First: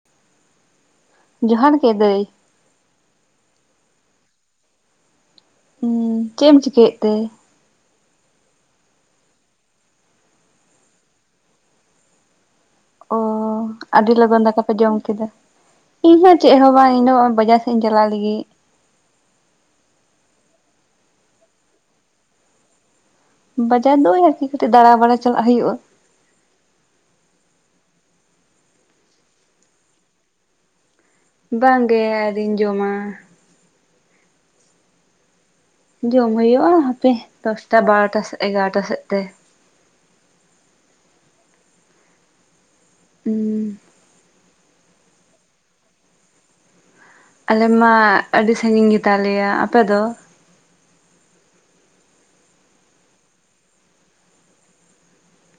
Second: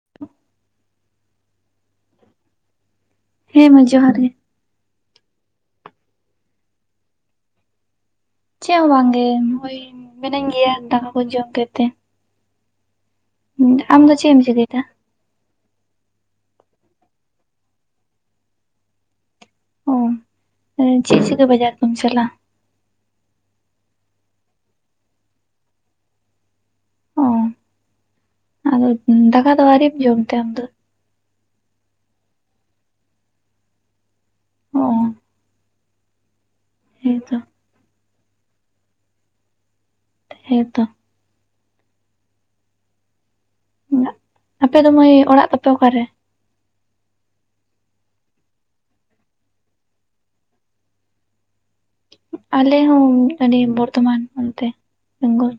[inaudible] ᱡᱚᱦᱟᱨ ᱜᱮ ᱫᱟᱹᱭ ᱾ ᱦᱮᱸ ᱢᱟᱹᱭ ᱡᱚᱦᱟᱨ ᱜᱮ ᱾ ᱦᱩᱸ ᱪᱮᱫ ᱮᱢ ᱪᱤᱠᱟᱹᱭᱮᱫ ᱛᱮ? ᱪᱮᱫ ᱦᱚᱸ ᱵᱟᱝᱜᱮ ᱦᱚᱭ ᱢᱤᱱᱟᱹᱧ ᱜᱮᱭᱟ ᱫᱟᱠᱟ ᱠᱚ ᱡᱚᱢ ᱠᱮᱫ ᱛᱮ ᱾ ᱚ ᱟᱹᱰᱤ ᱫᱚ ᱪᱮᱫ ᱮᱢ ᱞᱚᱜᱚᱱ ᱫᱟᱠᱟ ᱯᱮ ᱪᱤᱠᱟᱹᱭᱮᱫᱟ ᱡᱚᱢ ᱠᱮᱫᱟ ᱤᱧᱦᱚᱸ ᱪᱮᱫ ᱦᱚᱸ ᱵᱟᱝ ᱤᱧ ᱫᱚ ᱵᱟᱡᱟᱨ ᱥᱮᱫ ᱤᱧ ᱪᱟᱞᱟᱜ ᱞᱟᱹᱜᱤᱫ ᱾ ᱚ ᱪᱮᱫ ᱪᱤᱠᱟᱹ ᱵᱟᱡᱟᱨ ᱫᱚᱢ ᱪᱟᱞᱟᱜ-ᱟ? ᱵᱟᱡᱟᱨ ᱫᱚ ᱚᱭ ᱟᱨᱠᱤ ᱠᱟᱹᱴᱤᱡ ᱫᱟᱬᱟᱵᱟᱲᱟ ᱪᱟᱞᱟᱜ ᱦᱩᱭᱩᱜ-ᱟ ᱾ ᱚ ᱟᱫᱚ ᱫᱟᱠᱟ ᱫᱚ ᱟᱹᱣᱨᱤᱢ ᱡᱚᱢᱛᱮ ᱟᱢ ᱫᱚ? ᱵᱟᱝᱜᱮ ᱟᱹᱣᱨᱤᱧ ᱡᱚᱢᱟ ᱾ ᱚ ᱾ ᱡᱚᱢ ᱦᱩᱭᱩᱜ-ᱟ ᱦᱟᱯᱮ ᱫᱚᱥᱴᱟ ᱵᱟᱨᱚᱴᱟ ᱮᱜᱟᱨᱚᱴᱟ ᱥᱮᱫ ᱛᱮ ᱾ ᱦᱮᱸ ᱛᱚ ᱾ ᱦᱩᱸ᱾ ᱟᱯᱮ ᱫᱚ ᱢᱟᱹᱭ ᱚᱲᱟᱜ ᱛᱟᱯᱮ ᱚᱠᱟᱨᱮ? ᱟᱞᱮ ᱢᱟ ᱟᱹᱰᱤ ᱥᱟᱺᱜᱤᱧ ᱜᱮ ᱛᱟᱞᱮᱭᱟ ᱟᱯᱮ ᱫᱚ? ᱟᱞᱮ ᱦᱚᱸ ᱟᱞᱮ ᱵᱚᱨᱫᱷᱚᱢᱟᱱ ᱚᱱᱛᱮ ᱵᱮᱝᱜᱚᱞ ᱾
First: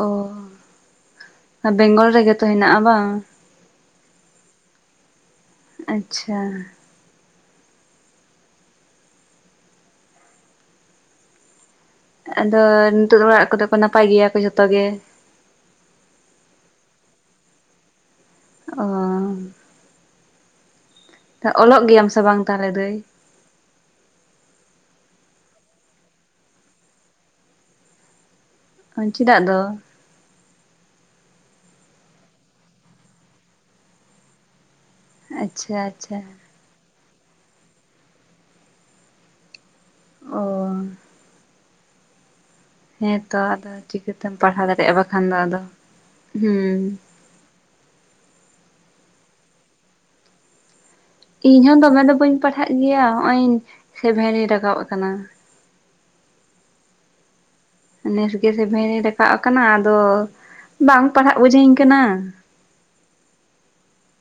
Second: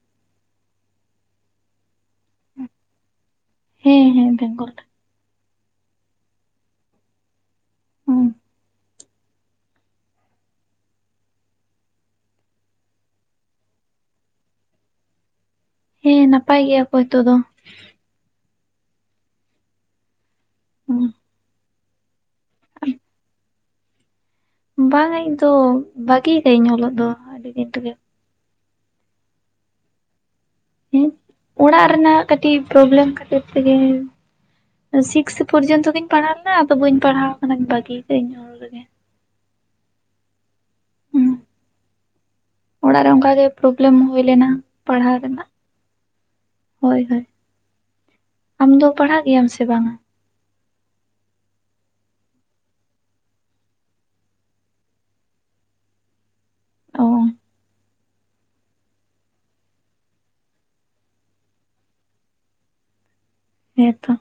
ᱚ ᱟ ᱵᱮᱝᱜᱚᱞ ᱨᱮᱜᱮ ᱛᱚ ᱦᱮᱱᱟᱜ-ᱟ ᱵᱟᱝ ᱾ ᱦᱮᱸ ᱦᱮᱸ ᱵᱮᱝᱜᱚᱞ ᱨᱮ ᱾ ᱟᱪᱪᱷᱟ ᱾ ᱦᱩᱸ ᱾ ᱟᱫᱚ ᱱᱤᱛᱚᱜ ᱫᱚ ᱚᱲᱟᱜ ᱠᱚᱫᱚ ᱠᱚ ᱱᱟᱯᱟᱭ ᱜᱮᱭᱟ ᱠᱚ ᱡᱚᱛᱚ ᱜᱮ ᱾ ᱦᱮᱸ ᱱᱟᱯᱟᱭ ᱜᱮᱭᱟ ᱠᱚ ᱱᱤᱛᱚᱜ ᱫᱚ ᱾ ᱦᱩᱸ ᱚ, ᱚᱞᱚᱜ ᱜᱮᱭᱟᱢ ᱥᱮ ᱵᱟᱝ ᱛᱟᱦᱚᱞᱮ ᱫᱟᱹᱭ? ᱵᱟᱝᱟ ᱤᱧ ᱫᱚ ᱵᱟᱹᱜᱤ ᱟᱠᱟᱹᱤᱧ ᱚᱞᱚᱜ ᱫᱚ ᱟᱹᱰᱤ ᱫᱤᱱ ᱨᱮᱜᱮ ᱾ ᱪᱮᱫᱟᱜ ᱫᱚ? ᱦᱮᱸ ᱚᱲᱟᱜ ᱨᱮᱱᱟᱜ ᱠᱟᱹᱴᱤᱡ ᱯᱨᱚᱵᱞᱮᱢ ᱠᱷᱟᱹᱛᱤᱨ ᱛᱮᱜᱮ ᱥᱤᱠᱥ ᱟᱪᱪᱷᱟ ᱯᱚᱨᱡᱚᱱᱛᱚ ᱜᱤᱧ ᱟᱪᱪᱷᱟ ᱯᱟᱲᱦᱟᱣ ᱞᱮᱱᱟ ᱟᱫᱚ ᱵᱟᱹᱧ ᱯᱟᱲᱦᱟᱣ ᱟᱠᱟᱱᱟ ᱵᱟᱹᱜᱤ ᱟᱠᱟ ᱤᱧ ᱩᱱ ᱨᱮᱜᱮ ᱚ ᱦᱩᱸ ᱚᱲᱟᱜ ᱨᱮ ᱦᱮᱸᱛᱚ ᱚᱱᱠᱟᱜᱮ ᱟᱫᱚ ᱯᱨᱚᱵᱞᱮᱢ ᱦᱩᱭ ᱪᱤᱠᱟᱹᱛᱮᱢ ᱞᱮᱱᱟ ᱯᱟᱲᱦᱟᱣ ᱫᱟᱲᱮᱭᱟᱜ-ᱟ ᱵᱟᱠᱷᱟᱱ ᱫᱚ ᱨᱮᱱᱟᱜ ᱟᱫᱚ ᱦᱮᱸ ᱦᱳᱭ ᱦᱳᱭ ᱟᱢ ᱫᱚ ᱯᱟᱲᱦᱟᱜ ᱜᱮᱭᱟᱢ ᱥᱮ ᱵᱟᱝ-ᱟ? ᱤᱧ ᱦᱚᱸ ᱫᱚᱢᱮ ᱫᱚ ᱵᱟᱹᱧ ᱯᱟᱲᱦᱟᱜ ᱜᱮᱭᱟ ᱦᱚᱸᱜ-ᱚᱭ ᱥᱮᱵᱷᱮᱱᱤᱧ ᱨᱟᱠᱟᱵ ᱟᱠᱟᱱᱟ᱾ ᱚ ᱱᱮᱥ ᱜᱮ ᱥᱮᱵᱷᱮᱱᱤ ᱨᱟᱠᱟᱵ ᱟᱠᱟᱱᱟ ᱟᱫᱚ ᱵᱟᱝ ᱯᱟᱲᱦᱟᱜ ᱵᱩᱡᱷᱟᱹᱧ ᱠᱟᱱᱟ᱾ ᱦᱮᱸᱻ ᱛᱚ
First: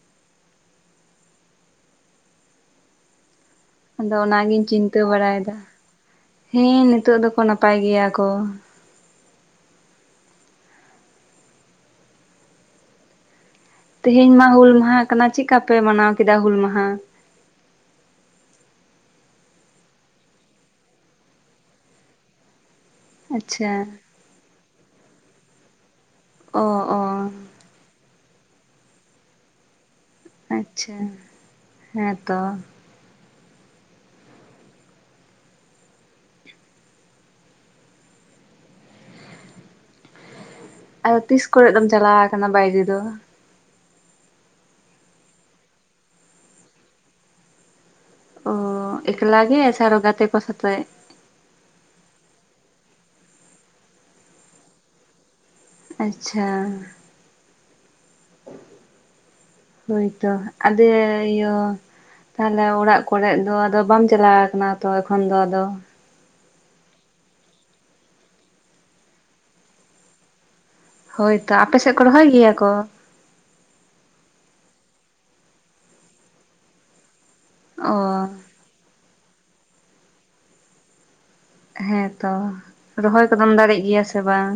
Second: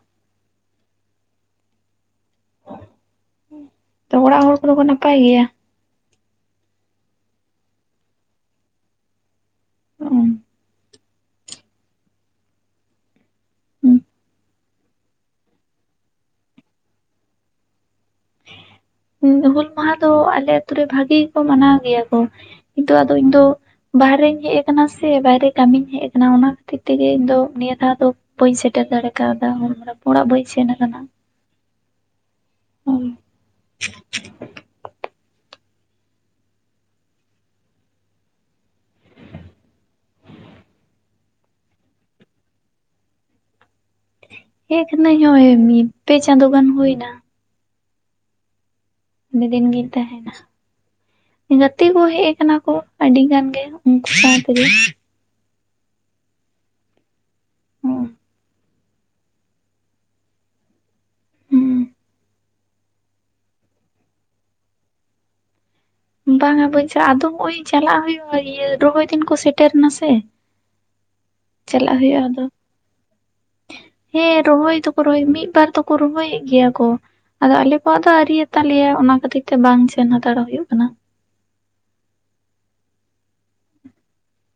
ᱟᱫᱚ ᱛᱚ ᱚᱲᱟᱜ ᱦᱚᱲ ᱚᱱᱟᱜᱤᱧ ᱠᱚᱫᱚ ᱠᱚ ᱪᱤᱱᱛᱟᱹ ᱱᱟᱯᱟᱭ ᱜᱮᱭᱟ ᱵᱟᱲᱟᱭᱮᱫᱟ ᱦᱮᱸ ᱱᱤᱛᱚᱜ ᱫᱚᱠᱚ ᱱᱟᱯᱟᱭ ᱜᱮᱭᱟ ᱠᱚ ᱚᱸ ᱛᱮᱦᱮᱧ ᱢᱟ ᱦᱩᱞ ᱢᱟᱦᱟ ᱠᱟᱱᱟ ᱪᱮᱫᱠᱟ ᱯᱮ ᱢᱟᱱᱟᱣ ᱠᱮᱫᱟ ᱦᱩᱞ ᱢᱟᱦᱟ? ᱦᱩᱞ ᱢᱟᱦᱟ ᱫᱚ ᱟᱞᱮ ᱟᱹᱛᱩ ᱨᱮ ᱵᱷᱟᱹᱜᱤ ᱜᱮᱠᱚ ᱢᱟᱱᱟᱣ ᱜᱮᱭᱟ ᱠᱚ ᱱᱤᱛᱚᱜ ᱟᱫᱚ ᱤᱧ ᱫᱚ ᱟᱪᱪᱷᱟ ᱵᱟᱦᱨᱮᱧ ᱦᱮᱡ ᱟᱠᱟᱱᱟ ᱥᱮ ᱵᱟᱭᱨᱮ ᱠᱟᱹᱢᱤᱧ ᱦᱮᱡ ᱟᱠᱟᱱᱟ ᱚᱱᱮ ᱚᱱᱟ ᱚ ᱠᱷᱟᱹᱛᱤᱨ ᱚ ᱛᱮᱜᱮ ᱤᱧ ᱫᱚ ᱱᱤᱭᱟᱹ ᱫᱷᱟᱣ ᱫᱚ ᱵᱟᱹᱧ ᱥᱮᱴᱮᱨ ᱫᱟᱲᱮ ᱠᱟᱣᱫᱟ ᱚᱲᱟᱜ ᱵᱟᱹᱧ ᱥᱮᱱ ᱟᱪᱷᱟ ᱦᱮᱸᱻᱛᱚ ᱦᱩᱸ ᱟᱫᱚ, ᱛᱤᱥ ᱠᱚᱨᱮ ᱫᱚᱢ, ᱪᱟᱞᱟᱣ ᱟᱠᱟᱱᱟ, ᱵᱟᱭᱨᱮ ᱫᱚ? ᱮᱠ, ᱱᱟᱹᱭ ᱦᱚᱭ, ᱢᱤᱫ ᱯᱮ, ᱪᱟᱸᱫᱳ ᱜᱟᱱ ᱦᱩᱭ ᱮᱱᱟ ᱚᱻ ᱮᱠᱞᱟ ᱟᱹᱰᱤ ᱜᱮ ᱫᱤᱱ ᱥᱮ ᱜᱤᱧ ᱟᱨᱚ ᱜᱟᱛᱮ ᱛᱟᱦᱮᱱᱟ ᱠᱚ ᱥᱟᱛᱮᱜ ᱜᱟᱛᱮ ᱠᱚ, ᱦᱮᱜ ᱟᱠᱟᱱᱟ ᱠᱚ, ᱟᱹᱰᱤ ᱜᱟᱱ ᱜᱮ, [unintelligible] ᱩᱱᱠᱩ ᱥᱟᱹᱣ ᱛᱮᱜᱮ ᱟᱪᱪᱷᱟ, ᱦᱩᱸ ᱦᱳᱭ ᱛᱚ, ᱟᱫᱮ ᱤᱭᱟᱹ ᱛᱟᱦᱚᱞᱮ, ᱚᱲᱟᱜ ᱠᱚᱨᱮ ᱫᱚ, ᱟᱫᱚ, ᱵᱟᱢ ᱪᱟᱞᱟᱣ ᱟᱠᱟᱱᱟ, ᱛᱚ ᱮᱠᱷᱚᱱ ᱫᱚ ᱟᱫᱚ ᱵᱟᱝᱟ ᱵᱟᱹᱧ ᱪᱟᱜ-ᱟ ᱟᱫᱚ ᱱᱚᱜ-ᱚᱭ ᱪᱟᱞᱟᱜ ᱦᱩᱭᱩᱜᱼᱟ ᱤᱭᱟᱹ ᱨᱚᱦᱚᱭ ᱫᱤᱱ ᱠᱚ ᱥᱮᱴᱮᱨ ᱱᱟ ᱥᱮ ᱦᱳᱭ ᱛᱚ ᱟᱯᱮ ᱥᱮᱜ ᱠᱚ ᱨᱚᱦᱚᱭ ᱜᱮᱭᱟ ᱠᱚ ᱦᱮᱸᱻ, ᱨᱚᱦᱚᱭ ᱫᱚᱠᱚ, ᱨᱚᱦᱚᱭ, ᱢᱤᱫ ᱵᱟᱨ ᱫᱚᱠᱚ, ᱨᱚᱦᱚᱭᱮᱫ ᱜᱮᱭᱟ ᱠᱚ ᱟᱫᱚ, ᱟᱞᱮ ᱚ ᱠᱚᱣᱟᱜ ᱫᱚ, ᱟ. ᱣᱨᱤᱭᱟ ᱛᱟᱞᱮᱭᱟ, ᱚᱱᱟ ᱠᱷᱟᱹᱛᱤᱨ ᱛᱮ, ᱵᱟᱝ ᱥᱮᱱ ᱦᱟᱛᱟᱲᱟ ᱦᱩᱭᱩᱜ ᱟᱠᱟᱱᱟ ᱾ ᱦᱮᱸᱛᱚ ᱨᱚᱦᱚᱭ ᱠᱚᱫᱚᱢ ᱫᱟᱲᱮᱜ ᱜᱮᱭᱟ ᱥᱮ ᱵᱟᱝ?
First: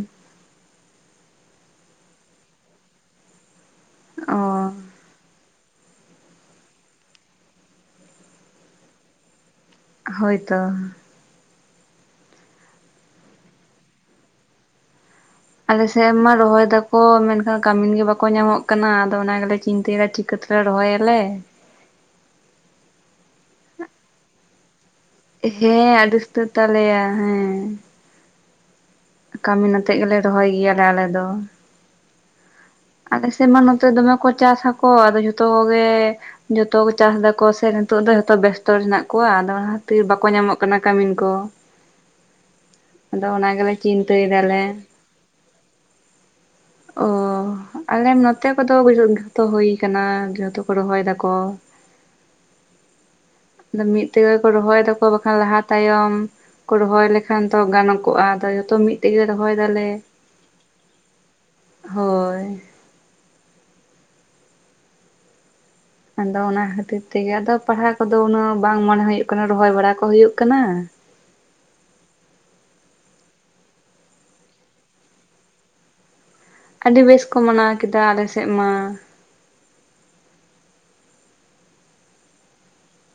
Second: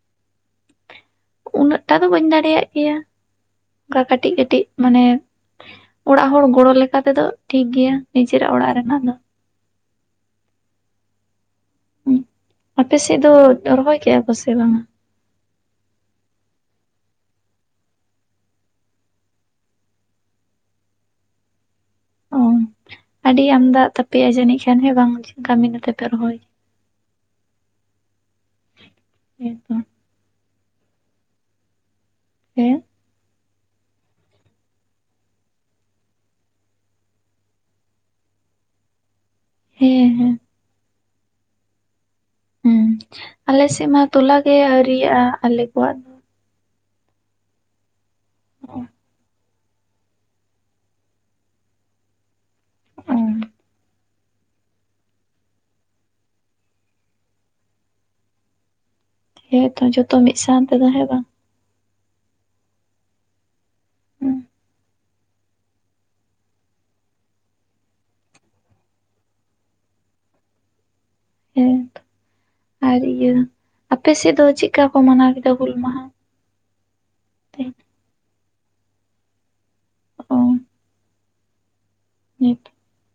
ᱩᱱᱟᱹᱜ ᱴᱟᱜ ᱫᱚ ᱵᱟᱹᱧ ᱫᱟᱲᱮᱭᱟᱜ ᱜᱮᱭᱟ ᱚᱠᱟ ᱠᱟᱹᱴᱤᱡ ᱚ ᱠᱟᱹᱴᱤᱡ ᱢᱟᱱᱮ ᱚᱲᱟᱜ ᱦᱚᱲ ᱜᱚᱲᱚ ᱞᱮᱠᱟ ᱛᱮᱫᱚ ᱴᱷᱤᱠ ᱜᱮᱭᱟ ᱱᱤᱡᱮᱨᱟᱜ ᱚᱲᱟᱜ ᱨᱮᱱᱟᱜ ᱫᱚ ᱦᱳᱭ ᱛᱚ ᱦᱩᱸ ᱟᱯᱮ ᱥᱮᱜ ᱫᱚ, ᱨᱚᱦᱚᱭ ᱠᱮᱜᱼᱟ ᱠᱚ ᱥᱮ, ᱵᱟᱝ-ᱟ? ᱟᱞᱮ ᱥᱮᱜ ᱢᱟ, ᱨᱚᱦᱚᱭ ᱫᱟ ᱠᱚ, ᱢᱮᱱᱠᱷᱟᱱ, ᱠᱟᱹᱢᱤᱱ ᱜᱮ, ᱵᱟᱠᱚ ᱧᱟᱢᱚᱜ ᱠᱟᱱᱟ, ᱟᱫᱚ, ᱚᱱᱟ ᱜᱮᱞᱮ, ᱪᱤᱱᱛᱟᱹᱭᱮᱫᱟ ᱴᱷᱤᱠ ᱠᱚᱛᱮ ᱞᱮ, ᱲᱚᱦᱚᱭ ᱟᱞᱮ ᱩᱸ ᱟᱹᱰᱤ ᱟᱢᱫᱟᱜ ᱛᱟᱯᱮᱭᱟ ᱡᱟᱹᱱᱤᱡ ᱠᱷᱟᱱ ᱦᱮᱸ ᱵᱟᱝ-ᱟ? ᱦᱮᱸ, ᱟᱹᱰᱤ ᱥᱩᱠᱛᱟᱹ ᱛᱟᱞᱮᱭᱟ ᱦᱮᱸ ᱦᱮᱸ ᱠᱟᱹᱢᱤᱱ ᱛᱚ ᱱᱟᱛᱮᱜ ᱜᱮᱞᱮ, ᱨᱚᱦᱚᱭ ᱜᱮᱭᱟ ᱞᱮ, ᱟᱞᱮ ᱫᱚ ᱯᱮᱸ ᱾ ᱟᱞᱮ ᱥᱮᱫ ᱢᱟ, ᱱᱚᱛᱮ ᱫᱚᱢᱮ ᱠᱚ, ᱪᱟᱥ ᱟᱠᱚ, ᱟᱫᱚ, ᱡᱷᱚᱛᱚ ᱠᱚ ᱜᱮ ᱡᱚᱛᱚ ᱜᱮ ᱪᱟᱥ ᱮᱫᱟ ᱠᱚ, ᱥᱮ, ᱱᱤᱛᱚᱜ ᱫᱚ ᱦᱚᱛᱚ ᱵᱮᱥᱛᱚ ᱨᱮ ᱦᱮᱱᱟᱜ ᱠᱚᱣᱟ ᱾ ᱟᱫᱚ ᱦᱟᱸᱜ, ᱫᱷᱚᱲᱦᱟ ᱛᱤ ᱦᱮᱸ ᱵᱟᱠᱚ ᱦᱮᱸ ᱧᱟᱢᱚᱜ ᱠᱟᱱᱟ, ᱠᱟᱹᱢᱤᱱ ᱠᱚ ᱦᱩᱸ, ᱟᱫᱚ ᱚᱱᱟ ᱟᱞᱮ ᱜᱮᱞᱮ ᱥᱮᱫ ᱢᱟ, ᱪᱤᱱᱛᱟᱹᱭ ᱛᱚᱞᱟ ᱜᱮ, ᱫᱟᱞᱮ ᱟᱹᱣᱨᱤᱭᱟᱜᱼᱟ, ᱟᱞᱮ ᱠᱚᱣᱟᱜ ᱚ ᱟᱞᱮ ᱱᱚᱛᱮ ᱠᱚᱫᱚ, ᱫᱚ᱾ ᱡᱚᱛᱚ ᱦᱩᱭ ᱟᱠᱟᱱᱟ, ᱡᱚᱛᱚ ᱠᱚ ᱨᱚᱦᱚᱭ ᱮᱫᱟ ᱠᱚ ᱚ ᱟᱫᱚ ᱢᱤᱫ ᱛᱮᱜᱮ ᱠᱚ ᱨᱚᱦᱚᱭ ᱫᱟᱠᱚ ᱵᱟᱠᱷᱟᱱ ᱞᱟᱦᱟ ᱛᱟᱭᱚᱢ ᱠᱚ ᱨᱚᱦᱚᱭ ᱞᱮᱠᱷᱟᱱ ᱛᱚ ᱜᱟᱱᱚ ᱠᱚᱜ-ᱟ ᱟᱫᱚ ᱡᱚᱛᱚ ᱢᱤᱫ ᱛᱮᱜᱮ ᱨᱚᱦᱚᱭ ᱦᱮᱸᱛᱚ ᱫᱟᱞᱮ ᱡᱚᱛᱚ ᱢᱤᱫ ᱥᱟᱶ ᱛᱮᱫᱚ ᱦᱮᱸ ᱵᱟᱝ? ᱦᱳᱭ ᱾ ᱦᱩᱸ ᱾ ᱟᱫᱚ ᱚᱱᱟ ᱠᱷᱟᱹᱛᱤᱨ ᱛᱮᱜᱮ ᱟᱫᱚ ᱯᱟᱲᱦᱟ ᱠᱚᱫᱚ ᱩᱱᱟᱹᱜ ᱵᱟᱝ ᱢᱚᱱᱮ ᱦᱩᱭᱩᱜ ᱠᱟᱱᱟ ᱨᱚᱦᱚᱭ ᱵᱟᱲᱟ ᱠᱚ ᱦᱩᱭᱩᱜ ᱠᱟᱱᱟ ᱾ ᱦᱮᱸ, ᱟᱨ ᱤᱭᱟᱹ ᱟᱯᱮ ᱥᱮᱫ ᱫᱚ ᱪᱮᱫᱠᱟ ᱠᱚ ᱢᱟᱱᱟᱣ ᱠᱮᱫᱟ ᱦᱩᱞ ᱢᱟᱦᱟ? ᱟᱹᱰᱤ ᱵᱮᱥ ᱠᱚ ᱢᱟᱱᱟᱣ ᱛᱮᱦᱮᱧ? ᱠᱮᱫᱟ ᱟᱞᱮ ᱥᱮᱫ ᱢᱟ ᱾ ᱚ [unintelligible]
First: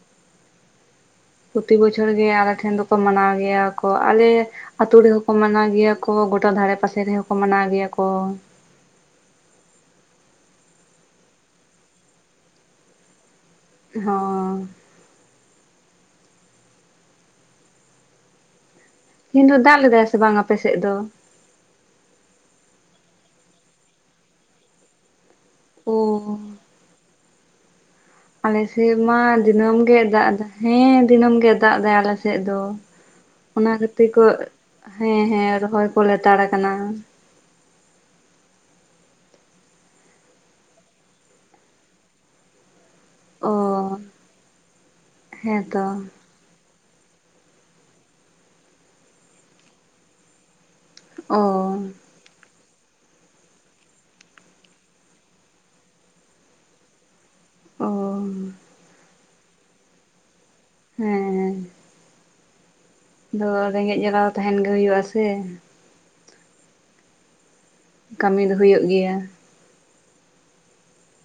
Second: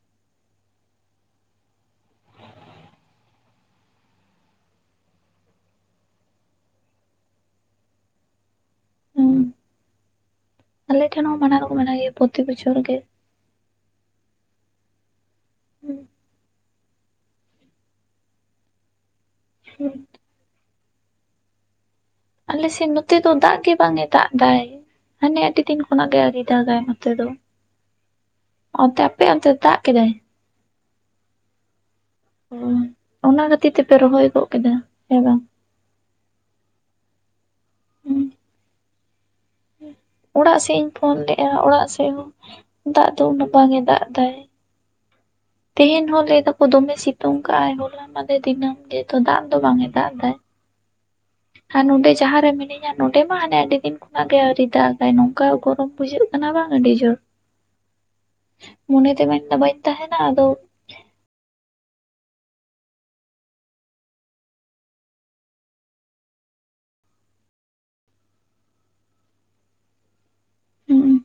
ᱯᱨᱚᱛᱤ ᱵᱚᱪᱷᱚᱨ ᱜᱮ ᱟᱞᱮ ᱴᱷᱮᱱ ᱫᱚᱠᱚ ᱢᱟᱱᱟᱣ ᱜᱮᱭᱟ ᱠᱚ, ᱟᱞᱮ ᱟᱛᱳ ᱨᱮᱦᱚᱸ ᱠᱚ ᱢᱟᱱᱟᱣ ᱜᱮᱭᱟ ᱠᱚ ᱜᱚᱴᱟ ᱫᱷᱟᱨᱮ ᱯᱟᱥᱮ ᱨᱮᱦᱚᱸ ᱠᱚ ᱢᱟᱱᱟᱣ ᱜᱮᱭᱟ ᱠᱚ ᱾ ᱦᱩᱸ, ᱟᱞᱮ ᱴᱷᱮᱱ ᱦᱚᱸ ᱢᱟᱱᱟᱣ ᱫᱚᱠᱚ ᱢᱟᱱᱟᱣ ᱜᱮᱭᱟ ᱯᱨᱚᱛᱤ ᱵᱚᱪᱷᱚᱨ ᱜᱮ ᱾ ᱦᱚᱸᱻ᱾ ᱦᱩᱸ᱾ ᱛᱮᱦᱤᱧ ᱫᱚ ᱫᱟᱜ ᱦᱩᱸ ᱞᱮᱫᱟᱭ ᱥᱮ ᱵᱟᱝ ᱟᱯᱮ ᱥᱮᱜ ᱫᱚ? ᱟᱞᱮ ᱥᱮᱜ ᱱᱚᱛᱮ ᱫᱚ ᱫᱟᱜ ᱜᱮ ᱵᱟᱝ ᱮ ᱫᱟᱜ ᱫᱟᱭ ᱾ ᱦᱟᱱᱮ ᱟᱹᱰᱤ ᱫᱤᱱ ᱳ ᱠᱷᱚᱱᱟᱜ ᱜᱮ ᱟᱹᱣᱨᱤ ᱫᱟᱜᱟᱭ ᱱᱚᱛᱮ ᱫᱚ ᱾ ᱟᱞᱮ ᱥᱮᱜ ᱢᱟ ᱫᱤᱱᱟᱹᱢ ᱜᱮ ᱫᱟᱜ ᱫᱟᱭ, ᱦᱮᱸ ᱫᱤᱱᱟᱹᱢ ᱜᱮᱭ ᱫᱟᱜ ᱫᱟᱭ ᱟᱞᱮ ᱥᱮ ᱥᱮᱜ ᱚ ᱫᱚ, ᱚᱱᱟ ᱛᱮᱯᱮ ᱠᱷᱟᱹᱛᱤᱨ ᱠᱚ ᱨᱚᱦᱚᱭ ᱜᱚᱫ ᱠᱮᱫᱟ ᱦᱮᱸ ᱵᱟᱝ ᱦᱮᱸ ᱨᱚᱦᱚᱭ ᱠᱚ ᱞᱮᱛᱟᱲ ᱟᱠᱟᱱᱟ ᱾ ᱦᱩᱸ ᱚᱲᱟᱜ ᱥᱮᱜ ᱤᱧ ᱯᱷᱳᱱ ᱞᱮᱜ-ᱟ ᱚᱲᱟᱜ ᱥᱮᱜ ᱦᱚᱸ, ᱫᱟᱜ ᱫᱚ ᱩᱱᱟᱹᱜ ᱚ ᱵᱟᱝ ᱮ ᱫᱟᱜ ᱫᱟᱭ ᱾ ᱦᱮᱸᱛᱚ ᱛᱮᱦᱮᱧ ᱦᱚᱸ ᱞᱟᱹᱭ ᱫᱟᱠᱚ ᱫᱚᱢᱮ ᱥᱤᱛᱩᱝ ᱠᱟᱜ ᱟᱭ ᱦᱚᱞᱟ ᱢᱟᱫᱮᱨ ᱫᱤᱱᱟᱹᱢ ᱜᱮᱛᱚ ᱫᱟᱜ ᱫᱚ ᱵᱟᱝ ᱮ ᱫᱟᱜ ᱫᱟᱭ ᱾ ᱚ ᱦᱟᱸ, ᱱᱚᱸᱰᱮᱡ ᱡᱟᱦᱟᱸ ᱨᱮ ᱢᱤᱱᱟᱹᱧᱟ ᱱᱚᱰᱮ ᱢᱟ ᱦᱟᱱᱮ ᱟᱹᱰᱤ ᱫᱤᱱ ᱠᱷᱚᱱᱟᱜ ᱜᱮ ᱟᱹᱣᱨᱤ ᱫᱟᱜᱟᱭ ᱱᱚᱝᱠᱟ ᱜᱚᱨᱚᱢ ᱵᱩᱡᱷᱟᱹᱜ ᱠᱟᱱᱟ ᱵᱟᱝ ᱟᱹᱰᱤ ᱡᱳᱨ ᱚ ᱾ ᱢᱚᱱᱮ ᱛᱮ ᱢᱮᱱᱫᱟ ᱵᱟᱹᱧ ᱛᱟᱦᱮᱱᱟ ᱟᱫᱚ ᱦᱮᱸᱻ ᱨᱮᱸᱜᱮᱡ ᱡᱟᱞᱟ ᱫᱚ ᱛᱟᱦᱮᱱ ᱜᱮ ᱦᱳᱭᱳᱜ ᱟ ᱥᱮ ᱠᱟᱹᱢᱤ ᱫᱚ ᱦᱳᱭᱳᱜ ᱜᱮᱭᱟ᱾ ᱦᱩᱸ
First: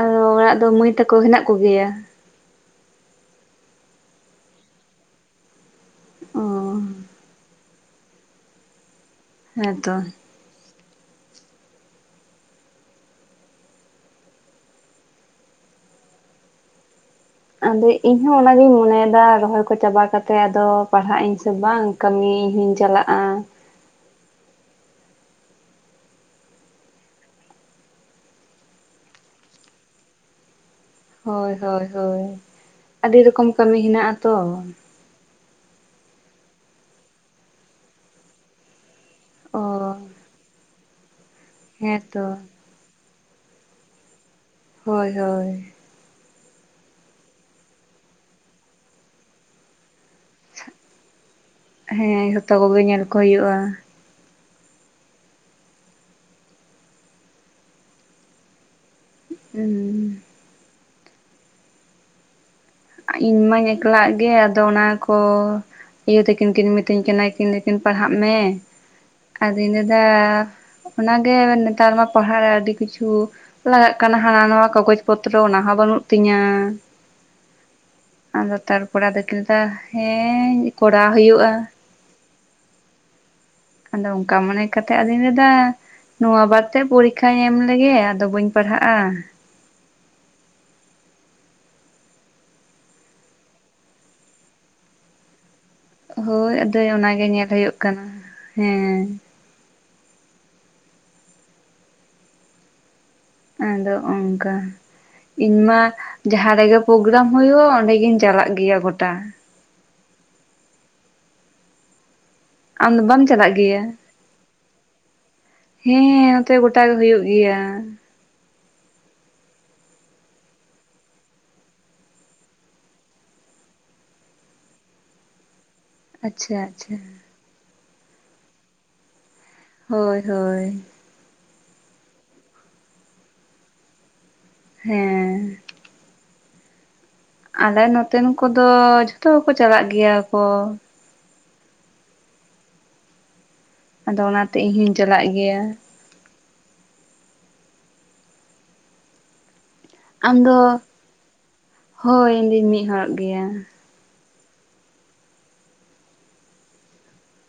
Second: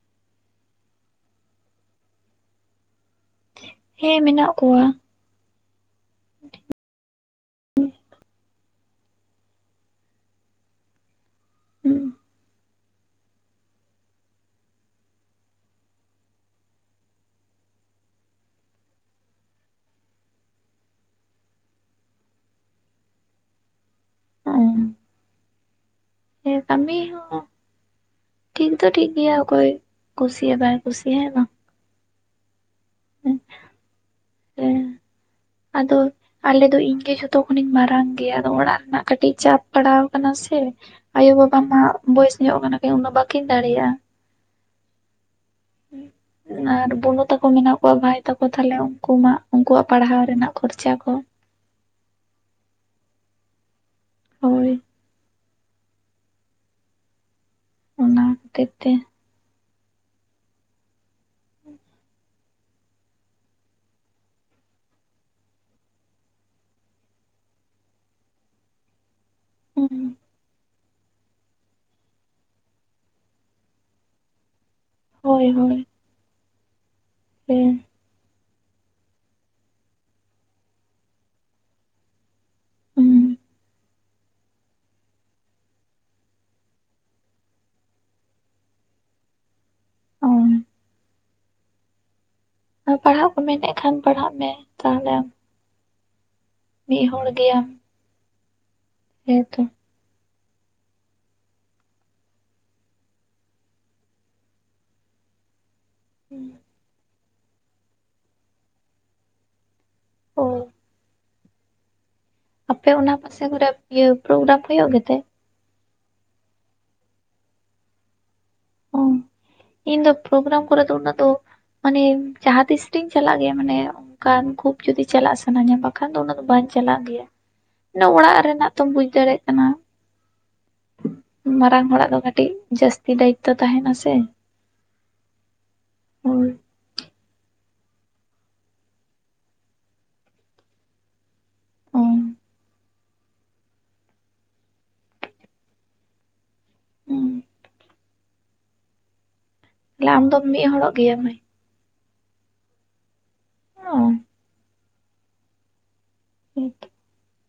ᱟᱫᱚ ᱚᱲᱟᱜ ᱫᱚ ᱢᱟᱹᱭ ᱛᱮᱠᱚ ᱦᱮᱱᱟᱜ ᱠᱚ ᱜᱮᱭᱟ ᱦᱮᱸ ᱢᱮᱱᱟᱜ ᱠᱚᱣᱟ ᱚᱸ ᱦᱮᱸ ᱛᱚ ᱦᱩᱸ ᱟᱫᱚ ᱤᱧ ᱦᱚ ᱚᱱᱟ ᱜᱤᱧ ᱢᱚᱱᱮ ᱫᱟ ᱨᱚᱦᱚᱭ ᱠᱚ ᱪᱟᱵᱟ ᱠᱟᱛᱮᱫ ᱟᱫᱚ ᱯᱟᱲᱦᱟᱜ ᱟᱹᱧ ᱥᱮ ᱵᱟᱝ ᱠᱟᱹᱢᱤ ᱤᱧ ᱦᱚᱸᱧ ᱪᱟᱞᱟᱜᱼᱟ ᱦᱮ ᱠᱟᱹᱢᱤ ᱦᱚᱸ ᱴᱷᱤᱠ ᱫᱚ ᱴᱷᱤᱠ ᱜᱮᱭᱟ ᱚᱠᱚᱭ ᱠᱩᱥᱤ ᱵᱟᱭ ᱠᱩᱥᱤᱭᱟᱜ ᱦᱮᱸ ᱵᱟᱝ ᱦᱳᱭ -ᱦᱳᱭ-ᱦᱳᱭ ᱟᱹᱰᱤ ᱨᱮᱠᱚᱢ ᱠᱟᱹᱢᱤ ᱦᱮᱱᱟᱜᱼᱟᱛᱚ ᱦᱮᱸ ᱟᱫᱚ ᱟᱞᱮ ᱫᱚ ᱤᱧ ᱜᱮ ᱡᱚᱛᱚ ᱠᱷᱚᱱᱤᱧ ᱢᱟᱨᱟᱝ ᱜᱮᱭᱟ ᱟᱫᱚ ᱚᱲᱟᱜ ᱨᱮᱱᱟᱜ ᱠᱟᱹᱴᱤᱡ ᱪᱟᱯ ᱚ ᱯᱟᱲᱟᱣ ᱟᱠᱟᱱᱟ ᱥᱮ ᱟᱭᱳ-ᱵᱟᱵᱟ ᱢᱟ ᱦᱮᱸᱛᱚ ᱵᱚᱭᱮᱥ ᱧᱚᱜ ᱠᱟᱱᱟ ᱩᱱᱟᱹᱜ ᱵᱟ. ᱠᱤᱱ ᱫᱟᱲᱮ ᱭᱟᱜᱼᱟ᱾ ᱦᱳᱭ- ᱦᱳᱭ ᱟᱨ ᱵᱩᱱᱩ ᱛᱟᱠᱚ ᱢᱮᱱᱟᱜ ᱠᱚᱣᱟ ᱵᱷᱟᱭ ᱛᱟᱠᱚ ᱛᱟᱞᱦᱮ ᱩᱱᱠᱩ ᱢᱟ ᱩᱱᱠᱩ ᱣᱟᱜ ᱯᱟᱲ ᱦᱟᱣ ᱨᱮᱱᱟᱜ ᱠᱷᱚᱨᱪᱟ ᱠᱚ ᱦᱮᱸ ᱡᱚᱛᱚ ᱠᱚ ᱜᱮ ᱧᱮᱞ ᱠᱚ ᱦᱳᱭᱳᱜᱼᱟ᱾ ᱦᱳᱭ ᱚᱱᱟ ᱠᱷᱟᱹᱛᱤᱨ ᱛᱮ ᱦᱩᱸ ᱤᱧ ᱢᱟᱧ ᱮᱠ ᱞᱟᱜ ᱜᱮᱭᱟ ᱟᱫᱚ ᱚᱱᱟ ᱠᱚ ᱭᱩ ᱛᱟᱹᱠᱤᱱ ᱠᱤᱱ ᱢᱤᱛᱟᱹᱧ ᱠᱟᱱᱟ ᱠᱤᱱ ᱯᱟᱲᱦᱟᱜ ᱢᱮ ᱟᱫᱚᱧ ᱞᱟᱹᱭ ᱦᱩᱸ ᱫᱟ ᱚᱱᱟ ᱜᱮ ᱱᱮᱛᱟᱨ ᱢᱟ ᱯᱟᱲ ᱦᱟᱜ ᱨᱮ ᱟᱹᱰᱤ ᱠᱤᱪᱷᱩ ᱞᱟᱜᱟᱜ ᱠᱟᱱᱟ ᱦᱟᱱᱟ ᱱᱟᱦ-ᱣᱟ ᱠᱟᱜᱚᱡᱽ ᱯᱚᱛᱨᱚ ᱦᱳᱭ ᱚᱱᱟ ᱦᱚᱸ ᱦᱳᱭ ᱵᱟᱹᱱᱩᱜ ᱛᱤᱧᱟ [unintelligible] ᱟᱫᱚ ᱛᱟᱨ ᱯᱚᱨ ᱟᱫᱚᱹᱠᱤᱱ ᱞᱟᱹᱭᱫᱟ ᱦᱮᱸ ᱠᱚᱨᱟᱣ ᱦᱳᱭᱳᱜᱼᱟ᱾ ᱦᱩᱸ᱾ ᱟᱫᱚ ᱚᱝᱠᱟ ᱢᱚᱱᱮ ᱠᱟᱛᱮᱫ ᱟᱫᱚᱧ ᱞᱟᱹᱭᱫᱟ ᱱᱚᱣᱟ ᱵᱟᱨ ᱛᱮᱫ ᱯᱚᱨᱤᱠᱠᱷᱟᱧ ᱮᱢ ᱞᱮᱜᱮ ᱟᱫᱚ ᱵᱟᱹᱧ ᱯᱟᱲᱦᱟᱜᱼᱟ᱾ ᱚ᱾ ᱯᱟᱲᱦᱟᱜ ᱠᱚ ᱢᱮᱱᱮᱫ ᱠᱷᱟᱱ ᱯᱟᱲᱦᱟᱜ ᱢᱮ, ᱛᱟᱦᱚᱞᱮ ᱟᱢ ᱦᱳᱭ ᱟᱫᱚᱭ ᱚᱱᱟ ᱜᱮ ᱧᱮᱞ ᱦᱳᱭᱳᱜ ᱠᱟᱱᱟ ᱦᱮᱸ᱾ ᱦᱮ ᱛᱚ᱾ ᱟᱫᱚ ᱚᱱᱠᱟ ᱤᱧ ᱢᱟ ᱡᱟᱦᱟᱸ ᱨᱮᱜᱮ ᱯᱨᱳᱜᱨᱟᱢ ᱦᱳᱭᱳᱜᱼᱟ ᱚᱸᱰᱮ ᱜᱤᱧ ᱪᱟᱞᱟᱜ ᱜᱮᱭᱟ ᱜᱚᱴᱟ᱾ ᱚ᱾ ᱟᱯᱮ ᱟᱢ ᱫᱚ ᱚᱱᱟ ᱵᱟᱢ ᱯᱟᱥᱮ ᱪᱟᱞᱟᱜ ᱠᱚᱨᱮᱜ ᱜᱮᱭᱟ ᱤᱭᱟᱹ ᱯᱳᱜᱨᱟᱢ ᱦᱳᱭᱳᱜ ᱜᱮᱛᱮ? ᱦᱮᱸ ᱱᱚᱛᱮ ᱜᱚᱴᱟ ᱜᱮ ᱦᱩᱭᱩᱜ ᱜᱮᱭᱟ᱾ ᱚ [inaudible] ᱤᱧ ᱫᱚ ᱯᱚᱨᱳᱜᱨᱟᱢ ᱠᱚ ᱨᱮ ᱫᱚ ᱩᱱᱟᱹᱜ ᱫᱚ ᱢᱟᱱᱮ ᱡᱟᱦᱟᱸ ᱛᱤᱥ ᱨᱤᱧ ᱪᱟᱞᱟᱜ ᱜᱮᱭᱟ ᱢᱟᱱᱮ ᱚᱱᱠᱟᱱ ᱠᱷᱩᱵ ᱡᱩᱫᱤ ᱪᱟᱞᱟᱜ ᱥᱟᱱᱟᱧᱟ ᱵᱟ ᱠᱷᱟᱱ ᱫᱚ ᱚᱱᱟ ᱫᱚ ᱟᱪᱪᱷᱟ ᱵᱟᱹᱧ ᱟᱪᱪᱷᱟ ᱪᱟᱞᱟᱜ ᱜᱮᱭᱟ ᱚᱲᱟᱜ ᱨᱮᱱᱟᱜ ᱛᱚᱢ ᱵᱩᱡᱽ ᱫᱟᱲᱮᱜ ᱠᱟᱱᱟ᱾ ᱦᱳᱭ ᱦᱳᱭ᱾ ᱢᱟᱨᱟᱝ ᱦᱚᱲᱟᱜ ᱫᱚ ᱠᱟᱹᱴᱤᱡ ᱡᱟᱹᱥᱛᱤ ᱫᱟᱭᱤᱛᱛᱚ ᱛᱟᱦᱮᱸᱱᱟ ᱥᱮ᱾ ᱦᱮᱸ᱾ ᱦᱳᱭ᱾ ᱟᱞᱮ ᱱᱚᱛᱮᱱ ᱠᱚ ᱫᱚ ᱡᱷᱚᱛᱚ ᱜᱮᱠᱚ ᱪᱟᱞᱟᱜ ᱜᱮᱭᱟ ᱠᱚ᱾ ᱚ ᱟᱫᱚ ᱚᱱᱟᱛᱮ ᱤᱧ ᱦᱩᱧ ᱪᱟᱞᱟᱜ ᱜᱮᱭᱟ᱾ ᱦᱩᱸ᱾ ᱛᱟᱦᱚᱞᱮ ᱟᱢ ᱫᱚᱢ ᱟᱢᱫᱚ ᱢᱤᱫ ᱦᱚᱲᱚᱜ ᱜᱮᱭᱟ ᱢᱟᱹᱭ? ᱦᱳᱭ ᱤᱧ ᱫᱩᱧ ᱢᱤᱫ ᱦᱚᱲᱚᱜ ᱜᱮᱭᱟ᱾ ᱚ ᱦᱮᱸ ᱛᱚ᱾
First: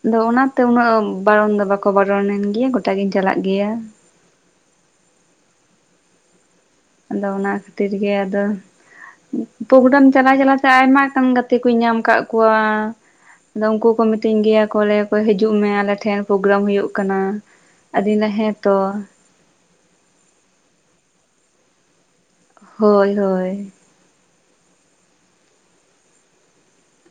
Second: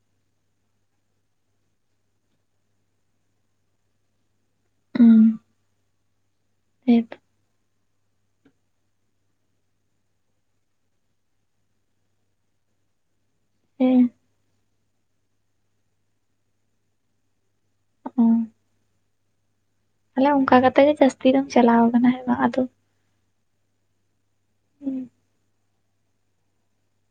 ᱟᱫᱚ ᱚᱱᱟᱛᱮ ᱩᱱᱟᱹᱜ ᱵᱟᱨᱚᱱ ᱫᱚ ᱵᱟᱠᱚ ᱵᱟᱨᱚᱱᱤᱧ ᱜᱮᱭᱟ ᱜᱚᱴᱟ ᱜᱤᱧ ᱪᱟᱞᱟᱜ ᱜᱮᱭᱟ᱾ ᱦᱩᱸ᱾ ᱦᱮᱸ᱾ ᱟᱫᱚ ᱚᱱᱟ ᱠᱷᱟᱹᱛᱤᱨ ᱜᱮ ᱟᱫᱚ ᱯᱳᱜᱨᱟᱢ ᱪᱟᱞᱟᱣ ᱪᱟᱞᱟᱣᱛᱮ ᱟᱭᱢᱟ ᱠᱟᱱ ᱜᱟᱛᱮ ᱠᱩᱧ ᱧᱟᱢ ᱠᱟᱫ ᱠᱚᱣᱟ᱾ ᱟᱫᱚ ᱩᱱᱠᱩ ᱠᱚ ᱦᱮᱸ ᱢᱤᱛᱟᱹᱧ ᱜᱮᱭᱟ ᱠᱚ ᱞᱟᱹᱭᱟ ᱠᱚ ᱦᱤᱡᱩᱜ ᱢᱮ ᱟᱞᱮ ᱴᱷᱮᱱ ᱯᱳᱜᱨᱟᱢ ᱦᱩᱭᱩᱜ ᱠᱟᱱᱟ᱾ ᱟᱹᱫᱤᱧ ᱞᱟᱹᱭ ᱟ ᱦᱮᱸᱛᱚ᱾ ᱛᱟᱦᱚᱞᱮ ᱚᱝᱠᱟ ᱠᱟᱛᱮ ᱜᱮ ᱡᱟᱹᱥᱛᱤ ᱫᱚᱢ ᱪᱟᱞᱟᱣ ᱠᱟᱱᱟ ᱦᱮᱸᱵᱟᱝ ᱟᱫᱚ᱾ ᱦᱳᱭ ᱦᱳᱭ᱾ ᱦᱩᱸ᱾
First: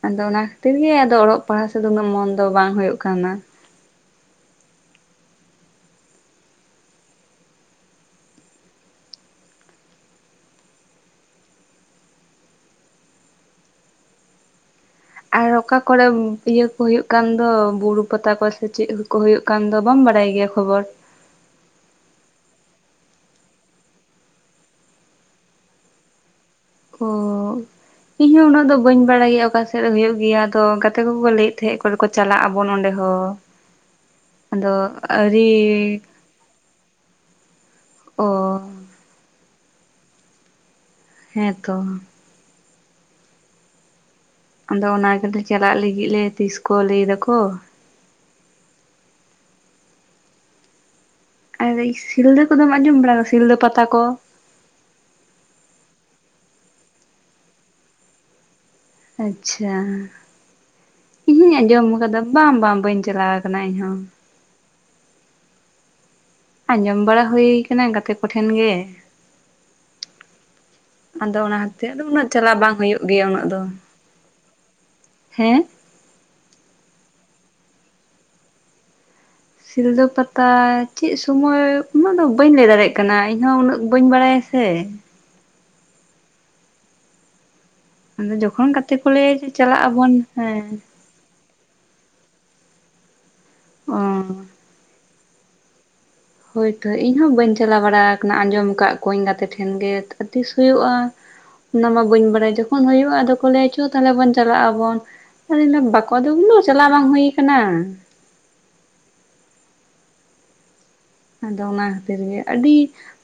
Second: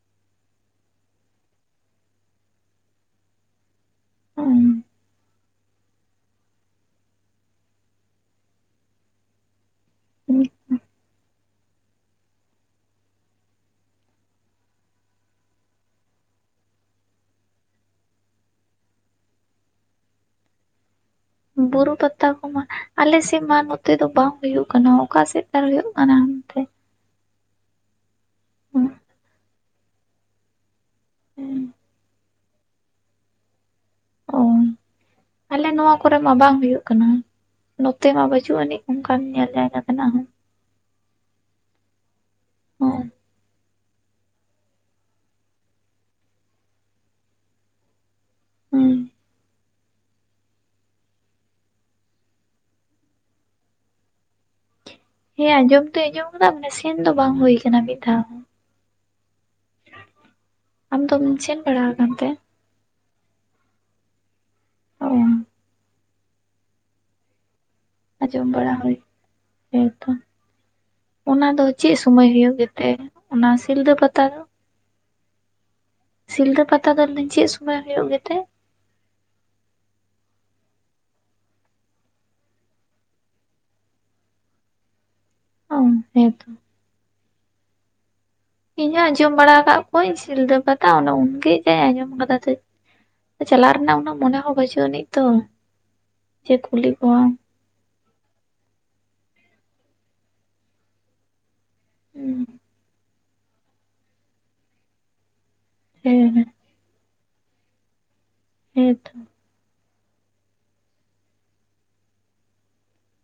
ᱟᱫᱚ ᱚᱱᱟ ᱠᱷᱟᱛᱤᱨ ᱜᱮ ᱟᱫᱚ ᱚᱲᱚᱜ ᱯᱟᱲᱦᱟᱣ ᱥᱮᱫ ᱩᱱᱟᱹᱜ ᱢᱚᱱ ᱫᱚ ᱵᱟᱝ ᱦᱳᱭᱳᱜ ᱠᱟᱱᱟ᱾ ᱚ᱾ [unintelligible] ᱟᱨ ᱚᱠᱟ ᱠᱚᱲᱮᱢ ᱤᱭᱟᱹ ᱠᱚ ᱦᱩᱭᱩᱜ ᱠᱟᱱ ᱫᱚ ᱵᱩᱨᱩ ᱯᱟᱛᱟ ᱠᱚ ᱥᱮ ᱪᱮᱫ ᱦᱚᱸ ᱠᱚ ᱦᱩᱭᱩᱜ ᱠᱟᱱ ᱫᱚ ᱵᱟᱢ ᱵᱟᱲᱟᱭ ᱜᱮᱭᱟ ᱠᱷᱚᱵᱚᱨ᱾ ᱵᱩᱨᱩ ᱯᱟᱛᱟ ᱠᱚᱢᱟ ᱟᱞᱮ ᱥᱮᱫ ᱢᱟ ᱱᱚᱛᱮ ᱫᱚ ᱵᱟᱝ ᱦᱩᱭᱩᱜ ᱠᱟᱱᱟ ᱚᱠᱟ ᱥᱮᱫ ᱛᱟᱨ ᱦᱩᱭᱩᱜ ᱠᱟᱱᱟ ᱚᱱᱛᱮ᱾ ᱚ ᱤᱧ ᱦᱚᱸ ᱩᱱᱟᱹᱜ ᱫᱚ ᱵᱟᱹᱧ ᱵᱟᱲᱟᱭ ᱜᱮᱭᱟ ᱚᱠᱟ ᱥᱮᱫ ᱨᱮ ᱦᱳᱭᱩᱜ ᱜᱮᱭᱟ ᱟᱫᱚ ᱜᱟᱛ ᱜᱟᱛᱮ ᱠᱚᱠᱚ ᱞᱟᱹᱭᱮᱫ ᱛᱟᱦᱮᱸᱜ ᱠᱚ ᱞᱟᱹᱭ ᱛᱟᱦᱮᱸᱫ [unintelligible] ᱪᱟᱞᱟᱜ-ᱟ ᱵᱚᱱ ᱚᱸᱰᱮ ᱦᱚᱸ᱾ ᱚ, ᱟᱫᱚ ᱟᱹᱣᱨᱤ ᱟᱞᱮ ᱱᱚᱣᱟ ᱠᱚᱨᱮ ᱢᱟ ᱵᱟᱝ ᱦᱩᱭᱩᱜ ᱠᱟᱱᱟ ᱱᱚᱛᱮ ᱢᱟ ᱚ ᱵᱟᱹᱪᱩᱜ ᱟᱹᱱᱤᱡ᱾ ᱚᱱᱠᱟᱱ ᱧᱮᱞ ᱡᱟᱭᱜᱟ ᱛᱮᱱᱟᱜ ᱦᱚᱸ᱾ ᱦᱮᱸ ᱛᱚ᱾ ᱦᱮᱸ᱾ ᱟᱫᱚ ᱚᱱᱟ ᱜᱮᱞᱮ ᱪᱟᱞᱟᱜ ᱞᱟᱹᱜᱤᱫ ᱞᱮ, ᱛᱤᱥ ᱠᱚ ᱞᱟᱹᱭ ᱫᱟᱠᱚ? ᱦᱩᱸ᱾ ᱟᱨ ᱥᱤᱞᱫᱟᱹ ᱠᱚᱫᱚᱢ ᱟᱸᱡᱚᱢ ᱵᱟᱲᱟ ᱠᱟᱫᱟ, ᱥᱤᱞᱫᱟᱹ ᱯᱟᱛᱟ ᱠᱚ? ᱦᱮᱸ ᱟᱸᱡᱚᱢ ᱫᱚᱧ ᱟᱸᱡᱚᱢ ᱠᱟᱫᱟ ᱢᱟᱱᱮ ᱥᱮᱱ ᱫᱚ ᱵᱟᱝ ᱦᱩᱭ ᱠᱟᱱᱟ ᱢᱤᱫ ᱫᱷᱟᱣ ᱦᱚᱸ᱾ ᱟᱪᱪᱷᱟ, ᱟᱢ ᱫᱚᱢ ᱤᱧ ᱥᱮᱱ ᱵᱟᱲᱟ ᱟᱸᱡᱚᱢ ᱟᱠᱟᱱ ᱠᱟᱫᱟ ᱛᱮ ᱵᱟᱝ ᱵᱟᱝ ᱵᱟᱹᱧ ᱪᱟ ᱪᱟᱞᱟᱣ ᱠᱟᱱᱟ ᱤᱧᱦᱚᱸ᱾ ᱚᱸ᱾ ᱟᱸᱡᱚᱢ ᱵᱟᱲᱟ ᱦᱩᱭ ᱠᱟᱱᱟ ᱜᱟᱛᱮ ᱠᱚ ᱴᱷᱮᱱ ᱟᱸᱡᱚᱢ ᱜᱮ᱾ ᱵᱟᱲᱟ ᱦᱩᱭ ᱦᱮᱸᱛᱚ ᱟᱫᱚ ᱚᱱᱟ ᱫᱚ ᱠᱷᱟᱹᱛᱤᱨ ᱪᱮᱫ ᱟᱫᱚ ᱩᱱᱟᱹᱜ ᱥᱚᱢᱚᱭ ᱪᱟᱞᱟᱣ ᱵᱟᱝ ᱜᱮᱛᱮ ᱦᱩᱭᱩᱜ ᱜᱮᱭᱟ ᱩᱱᱟᱹᱜ ᱚᱱᱟ ᱫᱚ᱾ ᱥᱤᱞᱫᱟᱹ ᱯᱟᱛᱟ ᱫᱚ ᱦᱮᱸ᱾ ᱥᱤᱞᱫᱟᱹ ᱯᱟᱛᱟ ᱫᱚ ᱞᱟᱹᱭ ᱫᱟᱹᱧ ᱪᱮᱫ ᱥᱩᱢᱳᱭ ᱦᱩᱭᱩᱜ ᱜᱮᱛᱮ? ᱥᱤᱞᱫᱟᱹ ᱯᱟᱛᱟ ᱪᱮᱫ ᱥᱩᱢᱟᱹᱭ ᱩᱱᱟᱹᱜ ᱫᱚ ᱵᱟᱹᱧ ᱞᱟᱹᱭ ᱫᱟᱲᱮᱭᱟᱜ ᱠᱟᱱᱟ, ᱤᱧ ᱦᱚᱸ ᱩᱱᱟᱹᱜ ᱵᱟᱹᱧ ᱵᱟᱲᱟᱭᱟ ᱥᱮ᱾ ᱚ, ᱦᱮᱸ ᱛᱚ᱾ [unintelligible] ᱤᱧ ᱦᱚᱸ ᱠᱚ ᱞᱟᱹᱭᱟ ᱟᱸᱡᱚᱢ ᱡᱮ ᱵᱟᱲᱟ ᱟᱠᱟᱜ ᱪᱟᱞᱟᱜ ᱟᱵᱚᱱ ᱠᱚᱣᱟᱹᱧ ᱥᱤᱞᱫᱟᱹ ᱦᱮᱸ ᱯᱟᱛᱟ ᱚᱱᱟ ᱩᱱᱜᱮ᱾ ᱦᱮᱸ, ᱟᱸᱡᱚᱢ ᱠᱟᱫᱟ ᱛᱚ, ᱪᱟᱞᱟᱜ ᱨᱮᱱᱟᱜ ᱚ ᱩᱱᱟᱹᱜ ᱢᱚᱱᱮ ᱦᱚᱸ ᱵᱟᱹᱪᱩᱜ ᱟᱹᱱᱤᱡ ᱛᱚ᱾ ᱡᱮ ᱦᱳᱭᱛᱳ ᱠᱩᱞᱤ ᱤᱧ ᱠᱚᱣᱟᱢ ᱦᱚᱸ ᱵᱟᱹᱧ ᱪᱟᱞᱟᱣ ᱵᱟᱲᱟ ᱠᱟᱱᱟ ᱟᱸᱡᱚᱢ ᱠᱟᱜ ᱠᱚᱣᱟᱹᱧ ᱜᱟᱛᱮ ᱴᱷᱮᱱ ᱜᱮ ᱛᱤᱥ ᱦᱩᱭᱩᱜ-ᱟ? ᱚᱱᱟ ᱢᱟ ᱵᱟᱹᱧ ᱦᱩᱸ ᱵᱟᱲᱟᱭᱟ ᱡᱚᱠᱷᱚᱱ ᱦᱩᱭᱩᱜ-ᱟ, ᱟᱫᱚ ᱠᱚ ᱞᱟᱹᱭ ᱟ ᱪᱚ ᱛᱟᱞᱦᱮ ᱵᱚᱱ ᱪᱟᱞᱟᱜ ᱟᱵᱚᱱ ᱦᱚᱸ᱾ ᱤᱧ ᱫᱚ ᱵᱟᱠᱚ ᱦᱮᱸ [unintelligible] ᱪᱟᱞᱟᱣ ᱵᱟᱝ ᱦᱩᱭ ᱠᱟᱱᱟ᱾ ᱦᱮᱸ ᱛᱚ᱾ ᱟᱫᱚ ᱚᱱᱟ ᱠᱷᱟᱹᱛᱤᱨ ᱜᱮ ᱟᱹᱰᱤ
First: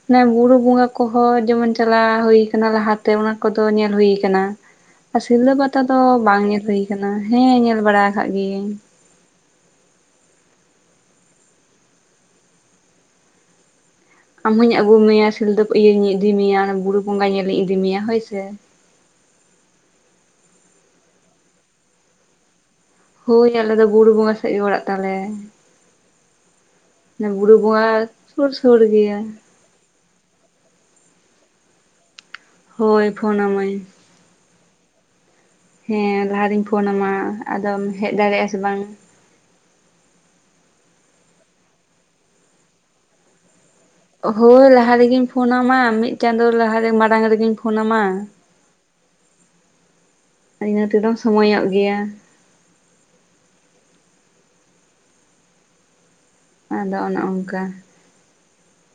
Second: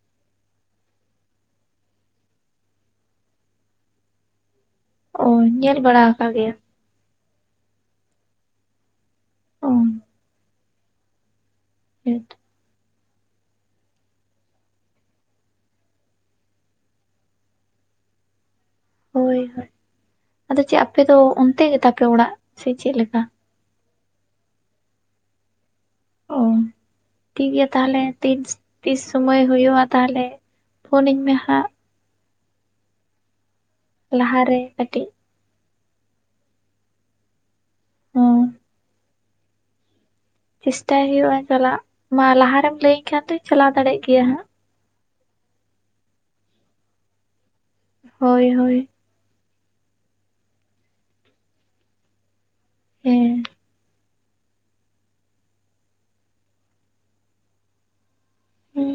ᱚᱱᱟ ᱵᱩᱨᱩ ᱵᱚᱸᱜᱟ ᱠᱚᱦᱚᱸ ᱡᱮᱢᱚᱱ ᱪᱟᱞᱟᱣ ᱦᱩᱭ ᱠᱟᱱᱟ ᱞᱟᱦᱟ ᱛᱮ ᱚᱱᱟ ᱠᱚᱫᱚ ᱧᱮᱞ ᱦᱩᱭ ᱠᱟᱱᱟ᱾ ᱟᱨ ᱚ ᱥᱤᱞᱫᱟᱹ ᱧᱮᱞ ᱯᱟᱛᱟ ᱫᱚ ᱵᱟᱲᱟ ᱟᱠᱟᱫ ᱵᱟᱝ ᱜᱮᱭᱟ ᱧᱮᱞ ᱦᱩᱭ ᱠᱟᱱᱟ, ᱦᱮᱸ ᱧᱮᱞ ᱵᱟᱲᱟ ᱠᱟᱜ ᱜᱤᱭᱟᱹᱧ᱾ ᱚᱸ᱾ ᱦᱮᱸ ᱛᱚ᱾ ᱟᱢ ᱦᱚᱧ ᱟᱹᱜᱩ ᱢᱮᱭᱟ, ᱥᱤᱞᱫᱟᱹ ᱤᱭᱟᱹᱧ ᱤᱫᱤ ᱢᱮᱭᱟ, ᱵᱩᱨ ᱵᱚᱸᱜᱟ ᱧᱮᱞᱤᱧ ᱤᱫᱤ ᱢᱮᱭᱟ ᱦᱳᱭ ᱥᱮ᱾ ᱦᱳᱭ-ᱦᱳᱭ, ᱟᱫᱚ ᱪᱮᱫ ᱟᱯᱮ ᱫᱚ, ᱚᱱᱛᱮ ᱜᱮ ᱛᱟᱯᱮ ᱚᱲᱟᱜ ᱥᱮ ᱪᱮᱫ ᱞᱮᱠᱟ? ᱦᱳᱭ ᱟᱞᱮ ᱫᱚ ᱵᱩᱨ ᱵᱚᱸᱜᱟ ᱥᱮᱫ ᱜᱮ ᱚᱲᱟᱜ ᱛᱟᱞᱮ᱾ ᱚ, ᱚᱱᱟ ᱴᱷᱤᱠ ᱵᱩᱨᱩ ᱜᱮᱭᱟ ᱵᱚᱸᱜᱟ ᱛᱟᱦᱞᱮ ᱥᱩᱨ ᱥᱩᱨ ᱛᱤᱱ-ᱛᱤᱥ ᱜᱮᱭᱟ ᱥᱚᱢᱚᱭ ᱦᱩᱭᱩᱜ-ᱟ᱾ ᱛᱟᱦᱞᱮ, ᱯᱷᱩᱱᱤᱧ ᱢᱮ ᱦᱟᱸᱜ᱾ ᱦᱳᱭ, ᱯᱷᱳᱱᱟᱢᱟᱹᱧ᱾ ᱞᱟᱦᱟᱨᱮ ᱠᱟᱹᱴᱤᱡ᱾ ᱦᱮᱸ ᱞᱟᱦᱟ ᱨᱤᱧ ᱯᱷᱳᱱᱟᱢᱟ, ᱟᱫᱚᱢ ᱦᱮᱡ ᱦᱚᱸ ᱫᱟᱲᱮᱭᱟᱜ-ᱟ ᱥᱮ ᱵᱟᱝᱟ᱾ ᱪᱮᱥᱴᱟᱭ ᱦᱩᱭᱩᱜ-ᱟ ᱪᱟᱞᱟᱜ, ᱢᱟ ᱞᱟᱦᱟ ᱨᱮᱢ ᱞᱟᱹᱭᱟᱹᱧ ᱠᱷᱟᱱ ᱫᱚ ᱪᱟᱞᱟᱣ ᱫᱟᱲᱮᱭᱟᱜ᱾ ᱜᱮᱭᱟ ᱦᱟᱸᱜ ᱦᱳᱭ, ᱞᱟᱦᱟ ᱨᱮᱜᱤᱧ ᱯᱷᱳᱱᱟᱢᱟ, ᱢᱤᱫ ᱪᱟᱸᱫᱚ ᱞᱟᱦᱟᱨᱮ ᱢᱟᱲᱟᱝ ᱨᱮᱜᱤᱧ ᱯᱷᱳᱱᱟᱢᱟ᱾ ᱦᱳᱭ ᱦᱳᱭ ᱤᱱᱟᱹ ᱛᱮᱫᱚᱢ ᱥᱚᱢᱚᱭᱚᱜ ᱜᱮᱭᱟ᱾ ᱦᱩᱸ᱾ ᱟᱫᱚ ᱚᱱᱮ ᱚᱱᱠᱟ᱾ ᱦᱩᱸ